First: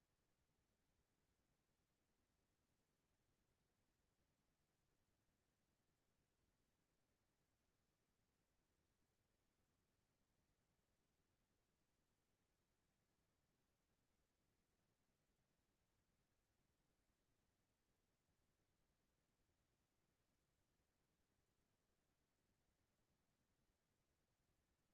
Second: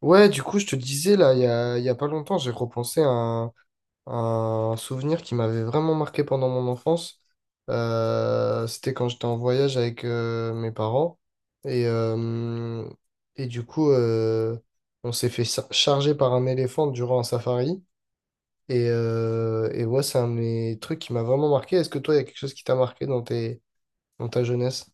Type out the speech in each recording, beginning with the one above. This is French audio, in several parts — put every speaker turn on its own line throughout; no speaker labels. Ouais, du coup, je te disais, là, il y a pas longtemps, j'ai repensé à un souvenir qui m'avait vraiment marqué pendant mon enfance. C'était quand j'étais en voyage avec mes parents. Et, euh, et du coup, on s'est fait charger par un éléphant durant un safari. Et ouais, c'est un de mes trucs qui m'a vraiment marqué. Est-ce que toi, il y a quelque chose qui t'a marqué dans dans ta jeunesse?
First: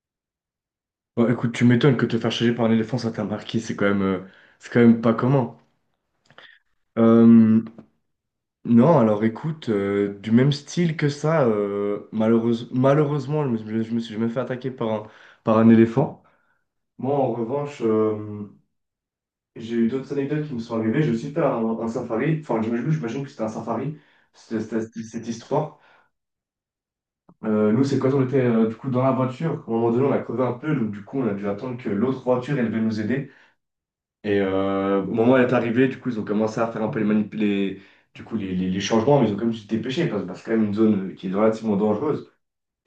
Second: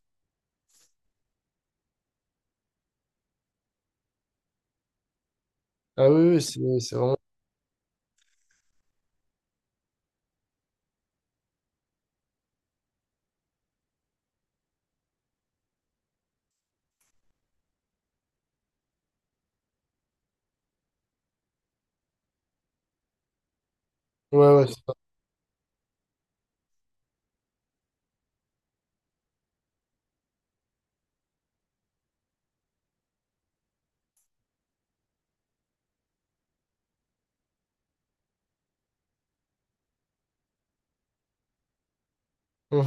Bon, écoute, tu m'étonnes que te faire charger par un éléphant, ça t'a marqué, c'est quand même pas commun.
Ah oui, oui, c'est vraiment...
Euh, non, alors écoute, du même style que ça, malheureusement, je me suis jamais fait attaquer par un éléphant. Moi, en revanche, j'ai eu d'autres anecdotes qui me sont arrivées. J'ai aussi fait un safari, enfin, j'imagine que c'était un safari,
Ouais, ouais, c'est ça.
c'était cette histoire. Nous, c'est quand on était du coup dans la voiture, à un moment donné, on a crevé un peu, donc du coup, on a dû attendre que l'autre voiture, elle devait nous aider. Au moment où elle est arrivée, du coup, ils ont commencé à faire un peu les, manip- les, du coup, les changements, mais ils ont quand même dû se dépêcher parce que c'est quand même une zone qui est relativement dangereuse.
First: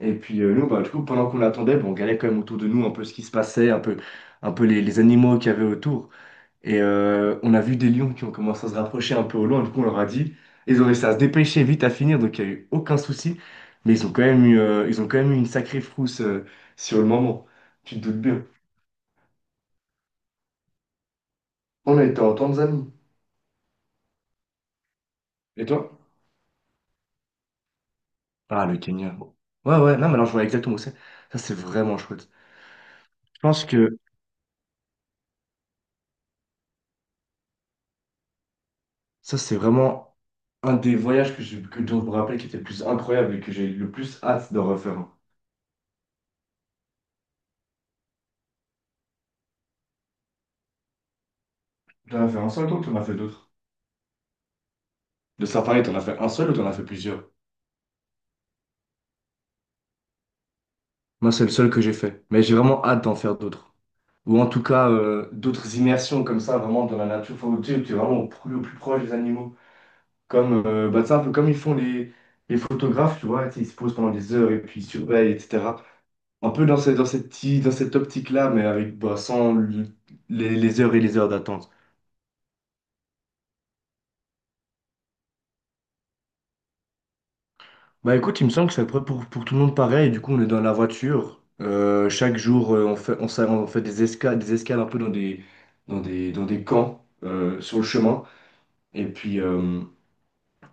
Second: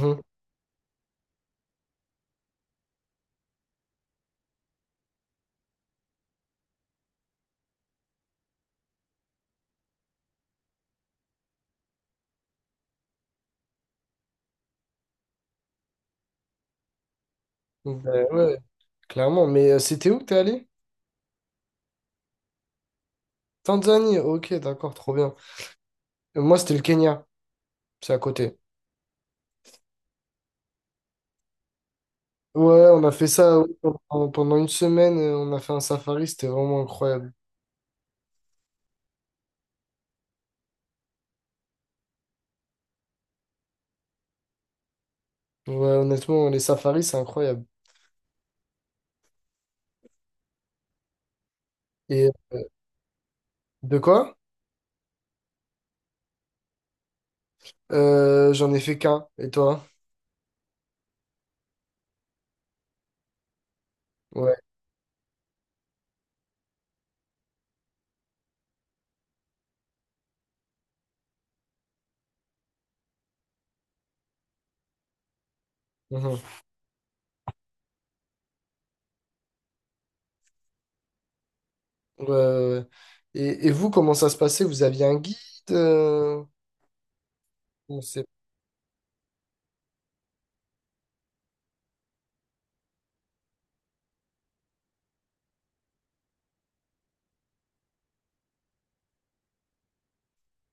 Et puis nous, bah, du coup, pendant qu'on l'attendait, bah, on regardait quand même autour de nous un peu ce qui se passait, les animaux qu'il y avait autour. On a vu des lions qui ont commencé à se rapprocher un peu au loin, du coup, on leur a dit. Ils ont réussi à se dépêcher vite à finir, donc il n'y a eu aucun souci. Mais ils ont quand même eu une sacrée frousse sur le moment.
Ben
Tu te doutes
ouais,
bien.
ouais, clairement. Mais c'était où que t'es allé?
On a été en Tanzanie.
Tanzanie, ok, d'accord, trop bien.
Et toi?
Moi, c'était le Kenya, c'est à côté.
Ah, le Kenya. Ouais, ouais, non, mais alors je vois exactement où c'est. Ça, c'est vraiment chouette.
Ouais, on a fait
Je
ça
pense
ouais,
que
pendant une semaine, on a fait un safari, c'était vraiment incroyable.
ça, c'est vraiment un des voyages que dont je me rappelle qui était le plus incroyable et que j'ai le plus hâte de refaire. Un.
Ouais, honnêtement, les safaris, c'est incroyable. Et
T'en as fait un seul, toi, ou t'en as fait d'autres?
de quoi?
De safari, t'en as fait un seul ou t'en as fait plusieurs?
J'en ai fait qu'un, et toi?
Moi, c'est le seul que j'ai fait. Mais j'ai vraiment hâte d'en faire d'autres. Ou en
Ouais.
tout cas, d'autres immersions comme ça, vraiment dans la nature. Faut, tu sais, t'es vraiment au plus proche des animaux. Comme, bah, c'est un peu comme ils font les photographes, tu vois. Tu sais, ils se posent pendant des heures et puis ils surveillent, etc.
Mhm.
Un peu dans cette, dans cette optique-là, mais avec bah, sans le- les heures et les heures d'attente.
Ouais, ouais, ouais. Et vous, comment ça se passait? Vous aviez un guide? euh, ou
Bah
c'est-
écoute, il me semble que c'est à peu près pour tout le monde pareil. Du coup, on est dans la voiture. Chaque jour, on fait des escales, un peu dans des, dans des camps sur le chemin. Et puis, euh,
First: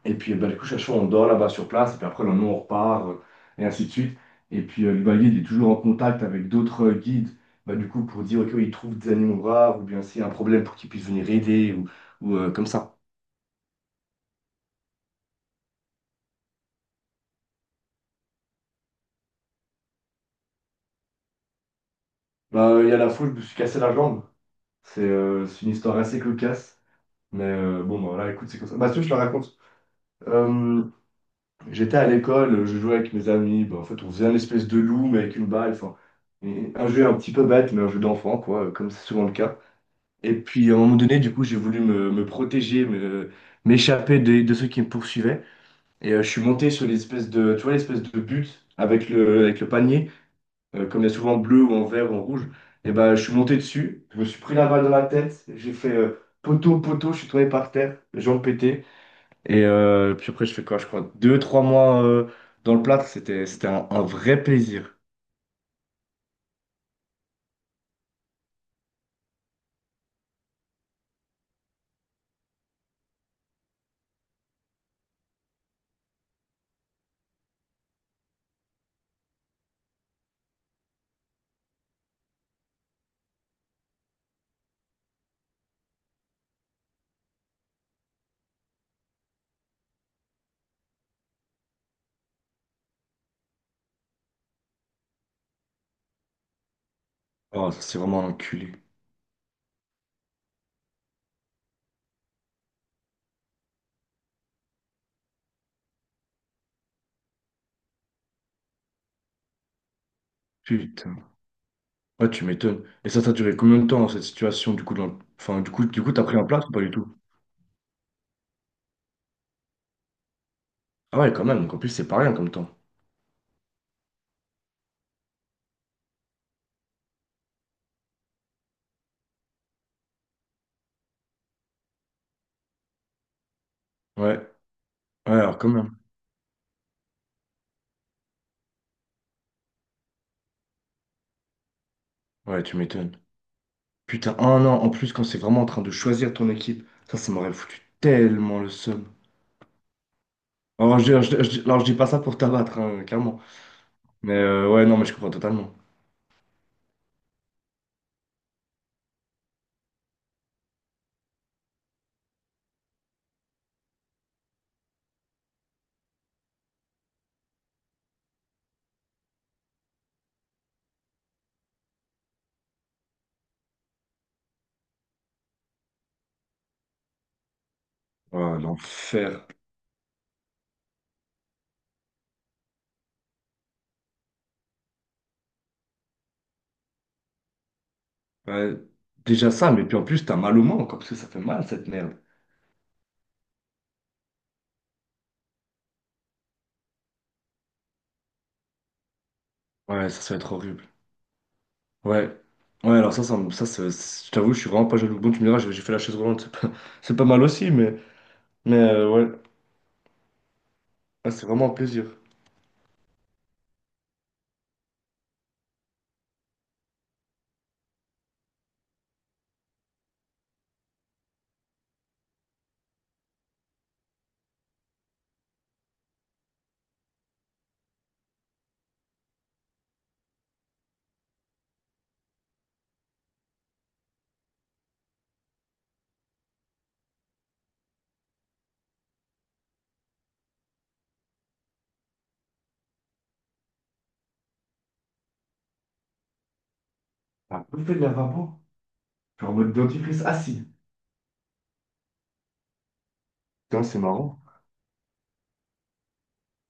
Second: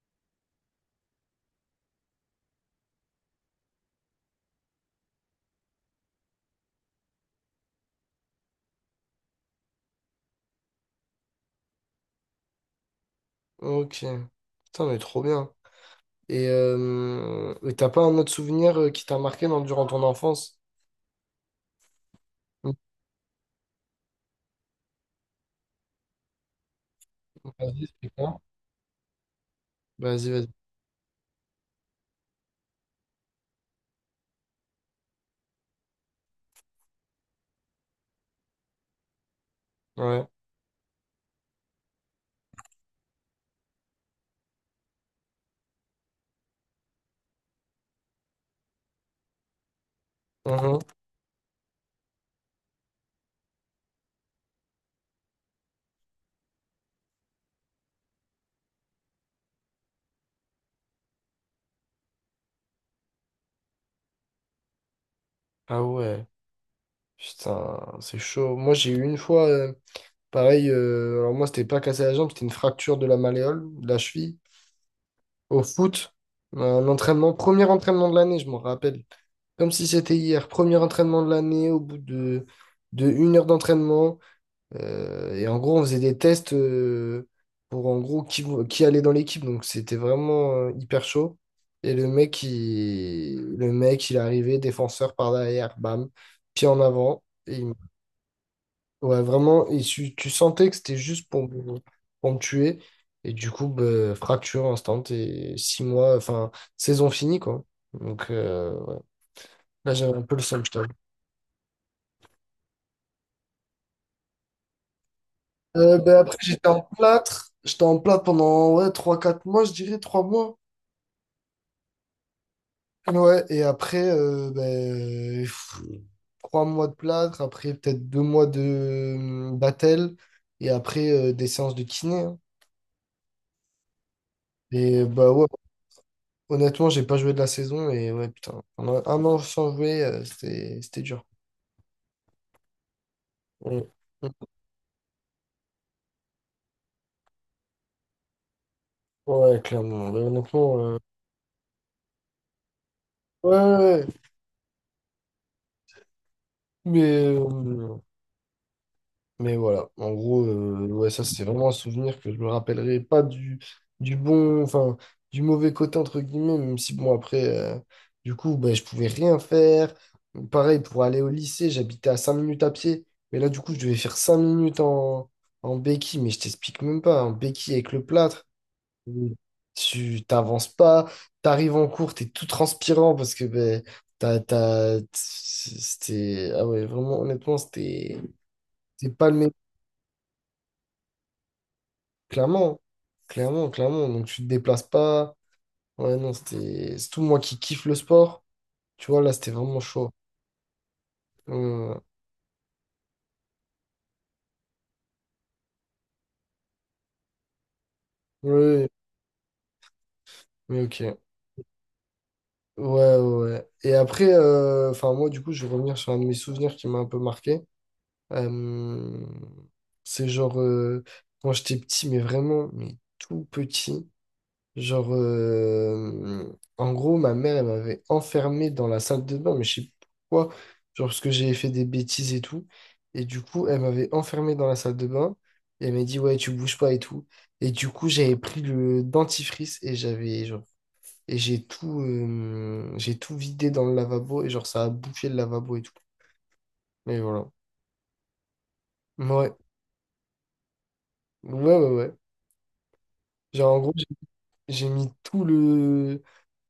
Et puis, bah, du coup, chaque fois, on dort là-bas sur place, et puis après, le lendemain, on repart, et ainsi de suite. Et puis, le guide est toujours en contact avec d'autres guides, bah, du coup, pour dire, OK, oui, ils trouvent des animaux rares, ou bien s'il y a un problème pour qu'ils puissent venir aider, comme ça.
Ok. Putain, mais trop bien. Et t'as pas un autre souvenir qui t'a marqué durant ton enfance?
Bah,
Mhm.
il y a la fois où je me suis cassé la jambe. C'est une histoire assez cocasse, mais
Vas-y,
bon, bah, voilà,
explique-moi.
écoute, c'est comme ça. Bah, si, tu veux, je te la raconte.
Vas-y.
Euh, J'étais à l'école, je jouais avec mes amis, bah, en fait, on faisait une espèce de loup, mais avec une balle, enfin, et un jeu un petit peu bête, mais un jeu d'enfant, quoi, comme c'est souvent le cas.
Ouais.
Et puis à un moment donné, du coup, j'ai voulu me protéger, m'échapper de ceux qui me poursuivaient. Je suis monté sur l'espèce de, tu vois, l'espèce de but avec avec le panier,
Mhm.
comme il y a souvent en bleu ou en vert ou en rouge. Et ben, je suis monté dessus, je me suis pris la balle dans la tête, j'ai fait poteau, poteau, je suis tombé par terre, jambes pétées. Puis après, je fais quoi? Je crois 2, 3 mois dans le plâtre, c'était un vrai plaisir.
Ah ouais. Putain, c'est chaud. Moi, j'ai eu une fois, pareil, alors moi, c'était pas cassé la jambe, c'était une fracture de la malléole, de la cheville, au foot. Un entraînement, premier entraînement de l'année, je m'en rappelle. Comme si c'était hier, premier entraînement de l'année, de 1 heure d'entraînement. Et en gros, on faisait des tests pour en gros qui allait dans l'équipe. Donc c'était vraiment hyper chaud. Et le mec, il est arrivé, défenseur par derrière, bam, pied en avant.
Oh, c'est vraiment un enculé.
Ouais, vraiment, et tu sentais que c'était juste pour me tuer. Et du coup, bah, fracture instant et 6 mois, enfin, saison finie, quoi. Donc ouais. Là, j'avais un peu le seum, je t'avoue.
Putain. Ouais, tu m'étonnes. Et ça a duré combien de temps, cette situation, du coup, dans... enfin, du coup,
Ben,
t'as
après,
pris un
j'étais
plâtre ou
en
pas du tout?
plâtre. J'étais en plâtre pendant ouais, je dirais 3 mois.
Ah ouais, quand même, donc en plus, c'est pas rien comme temps.
Ouais, et après, ben, pff, 3 mois de plâtre, après peut-être 2 mois de battel, et après des séances de kiné, hein.
Ouais,
Et bah
ouais,
ouais,
alors quand même.
honnêtement, j'ai pas joué de la saison, et ouais, putain, pendant 1 an sans jouer, c'était dur.
Ouais, tu m'étonnes.
Ouais,
Putain, un an en plus quand c'est vraiment en train de choisir ton équipe, ça m'aurait foutu tellement le seum.
ouais, clairement. Ouais, honnêtement,
Alors, je dis pas ça pour t'abattre, hein, clairement.
ouais, ouais, ouais.
Mais ouais, non, mais je comprends totalement.
mais, euh, Mais voilà, en gros, ouais, ça c'est vraiment un souvenir que je me rappellerai pas du bon, enfin, du mauvais côté entre guillemets, même si bon, après, euh, du coup, ben, je pouvais rien faire. Pareil, pour aller au lycée, j'habitais à 5 minutes à pied, mais là, du coup, je devais faire en béquille, mais je t'explique même pas, en béquille avec le plâtre.
Ouais,
Oui.
l'enfer.
Tu t'avances pas, t'arrives en cours, t'es tout transpirant parce que ben, ah ouais, vraiment, honnêtement,
Ouais,
c'était pas le
déjà
meilleur.
ça, mais puis en plus, t'as mal au manque, hein, parce que ça fait mal, cette merde.
Clairement, clairement, clairement. Donc tu te déplaces pas. Ouais, non, c'était. C'est tout moi qui kiffe le sport. Tu vois, là, c'était vraiment
Ouais,
chaud.
ça va être horrible.
Euh,
Ouais. Ouais, alors ça, je t'avoue, je suis vraiment pas jaloux. Bon, tu me diras, j'ai fait la chaise roulante, c'est pas, c'est pas mal aussi,
oui,
ouais,
mais ok.
Ah, c'est vraiment un plaisir.
Ouais, ouais, ouais. Et après, enfin, moi, du coup, je vais revenir sur un de mes souvenirs qui m'a un peu marqué. Euh, c'est genre, quand j'étais petit, mais vraiment, mais tout petit. Genre, euh, En gros, ma mère, elle m'avait enfermé dans la salle de bain, mais je sais pas pourquoi, genre parce que j'avais fait des bêtises et tout. Et du coup, elle m'avait enfermé dans la salle de bain et elle m'a dit, ouais, tu bouges pas et tout. Et du coup, j'avais pris le dentifrice et j'ai j'ai tout vidé dans le lavabo et genre, ça a bouffé le lavabo et tout. Mais voilà.
Ah, vous faites de la vapeur? Genre en
Ouais,
mode dentifrice assis.
ouais, ouais, ouais. Genre, en
Putain,
gros,
c'est
j'ai
marrant.
j'ai mis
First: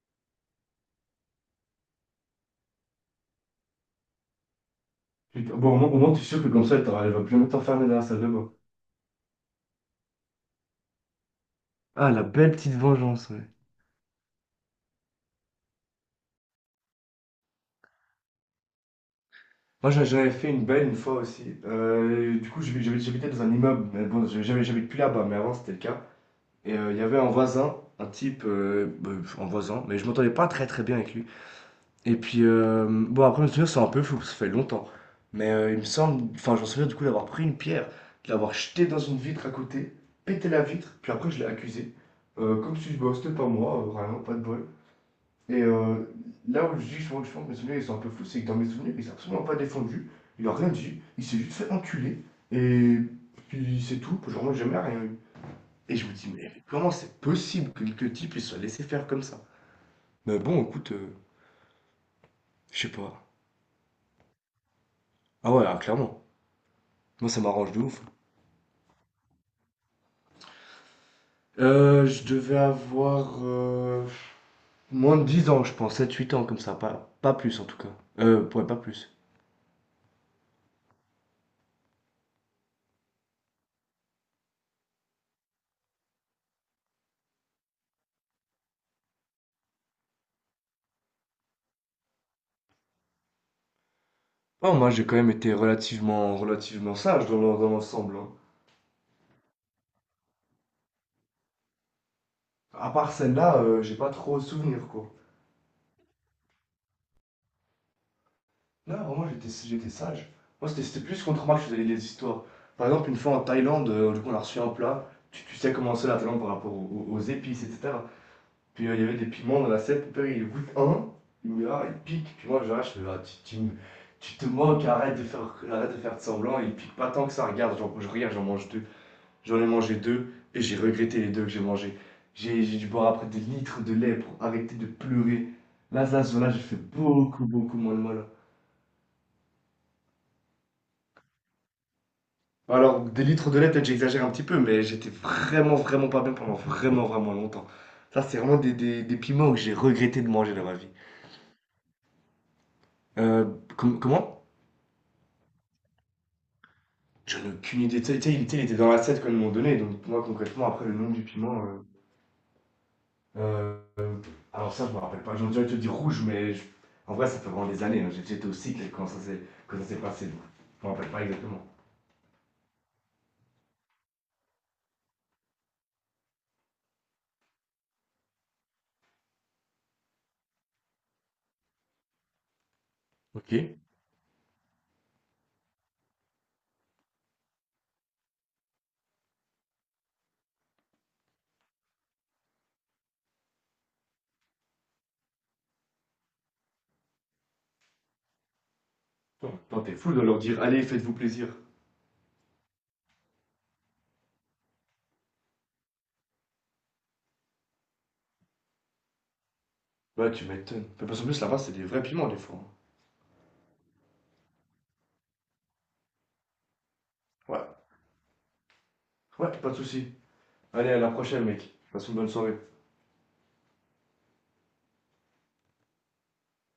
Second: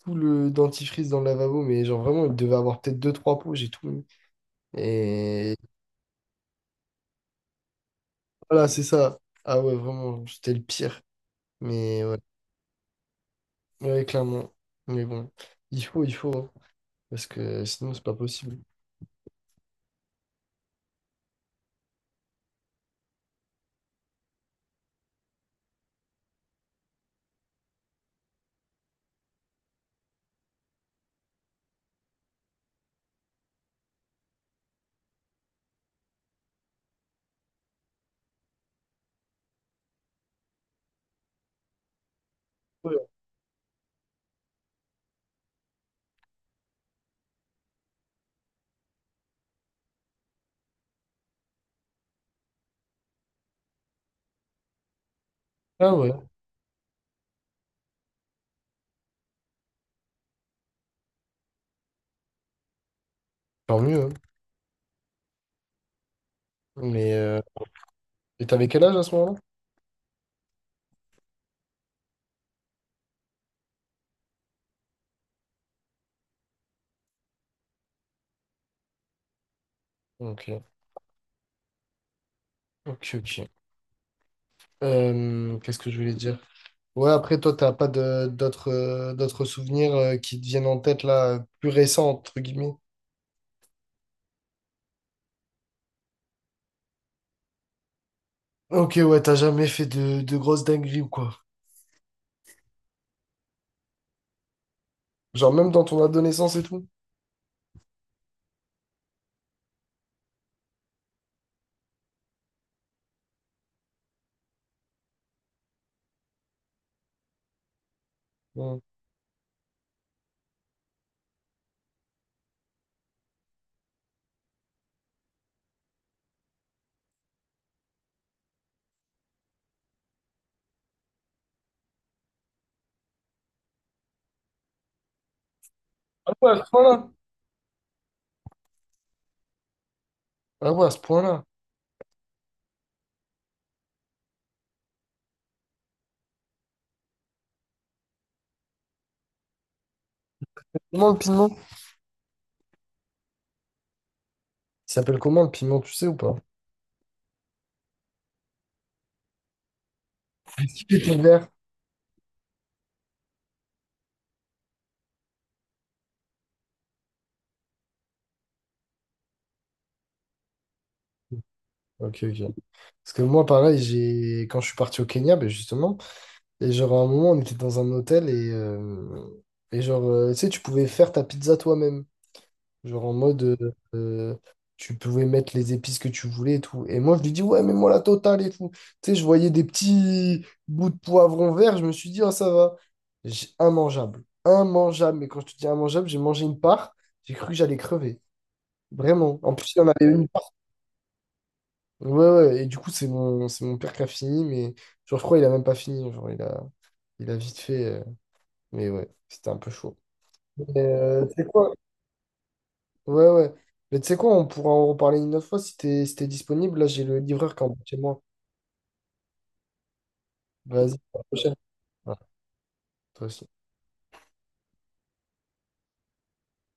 tout le dentifrice dans le lavabo, mais genre vraiment, il devait avoir peut-être 2, 3 pots, j'ai tout mis.
Putain,
Et
bon, au moins, tu es sûr que comme ça, elle va plus jamais t'enfermer dans la salle de bain.
voilà, c'est ça. Ah ouais, vraiment, c'était le pire. Mais
Ah,
ouais,
la belle petite vengeance, ouais.
ouais, clairement. Mais bon, il faut, hein, parce que sinon, c'est pas possible.
Moi, j'avais fait une belle une fois aussi. Du coup, j'habitais dans un immeuble, mais bon, j'habite plus là-bas, mais avant, c'était le cas. Il y avait un voisin, un type, bah, un voisin, mais je m'entendais pas très très bien avec lui. Et puis, bon, après, me souvenir, c'est un peu flou, parce que ça fait longtemps. Mais il me semble, enfin, j'en souviens du coup d'avoir pris une pierre, de l'avoir jetée dans une vitre à côté, pété la vitre, puis après, je l'ai accusé. Comme si
Ouais.
je bah, c'était pas moi, vraiment, pas de bol. Et euh, Là où je dis souvent que je pense que mes souvenirs ils sont un peu fous, c'est que dans mes souvenirs, il s'est absolument pas défendu, il a rien dit, il s'est juste fait enculer, et puis c'est tout, genre, moi, j'ai jamais rien eu.
Ah
Et je
ouais,
me dis, mais comment c'est possible que le type il soit laissé faire comme ça? Mais bon, écoute, je sais pas.
tant mieux, hein.
Ah ouais, alors, clairement.
Mais
Moi, ça m'arrange de ouf.
et t'avais quel âge à ce moment-là?
Je devais avoir moins de 10 ans, je pense, 7 8 ans comme ça, pas plus en tout cas. Ouais, pas plus.
Ok, ok, ok. Qu'est-ce que je voulais dire? Ouais, après, toi, t'as pas de d'autres d'autres souvenirs qui te viennent en tête là, plus récents, entre guillemets.
Oh, moi j'ai quand même été relativement, relativement sage dans dans l'ensemble, hein.
Ok, ouais, t'as jamais fait de grosses dingueries ou quoi?
À part celle-là, j'ai pas trop souvenir quoi.
Genre même dans ton adolescence et tout.
Non, vraiment j'étais sage. Moi c'était plus contre moi que je faisais les histoires. Par exemple, une fois en Thaïlande, du coup on a reçu un plat. Tu sais comment c'est la Thaïlande par rapport aux épices, etc.
Ouais.
Puis il y avait des piments dans l'assiette. Mon père, il goûte un, il me dit, ah, il pique. Puis moi, je regarde, fais, ah, tu te moques, arrête de faire de semblant. Il pique pas tant que ça. Regarde, je regarde, j'en mange deux. J'en ai mangé deux et j'ai regretté les deux que j'ai mangés. J'ai dû boire après des litres de lait pour arrêter de pleurer. Là, là,
Ah
ce là
ouais,
j'ai
à ce
fait
point-là.
beaucoup, beaucoup moins de mal.
Ah ouais, à ce point-là.
Alors, des litres de lait, peut-être j'exagère un petit peu, mais j'étais vraiment, vraiment pas bien pendant vraiment, vraiment longtemps. Ça, c'est vraiment des piments que j'ai regretté de manger dans ma vie.
Comment le piment?
Euh, Comment?
Il s'appelle comment le piment, tu sais ou pas?
J'en ai aucune idée. Tu sais, il était dans la 7 quand ils m'ont donné. Donc, pour moi, concrètement, après, le nom
Pépé
du
vert.
piment. Euh, alors, ça, je me rappelle pas. J'en dirais te dire rouge, mais en vrai, ça fait vraiment des années, hein. J'étais au cycle quand ça s'est passé. Donc, je me rappelle pas exactement.
Ok, ok. Parce que moi, pareil, j'ai quand je suis parti au Kenya, ben justement, et genre à un moment, on était dans un hôtel et genre, tu sais, tu pouvais faire ta pizza toi-même. Genre en mode,
Ok.
euh, tu pouvais mettre les épices que tu voulais et tout. Et moi, je lui dis, ouais, mais moi la totale et tout. Tu sais, je voyais des petits bouts de poivron vert, je me suis dit, ah, ça va. Immangeable. Immangeable. Mais quand je te dis immangeable, j'ai mangé une part, j'ai cru que j'allais crever. Vraiment. En plus, il
Putain,
y en
t'es
avait
fou de
une
leur
part.
dire, allez, faites-vous plaisir.
Ouais, ouais. Et du coup, c'est c'est mon père qui a fini, mais genre, je crois qu'il a même pas fini. Il a vite fait. Mais ouais, c'était un peu chaud.
Ouais, tu
Mais,
m'étonnes. Mais parce qu'en
tu
plus,
sais
là-bas, c'est
quoi?
des vrais piments, des fois, hein.
Ouais, ouais. Mais tu sais quoi, on pourra en reparler une autre fois si t'es si t'es disponible. Là, j'ai le livreur qui est en bas
Ouais.
de chez moi.
Ouais, pas de soucis. Allez,
Vas-y,
à la
à la
prochaine,
prochaine.
mec. Passe
Ouais,
une bonne soirée.
toi aussi.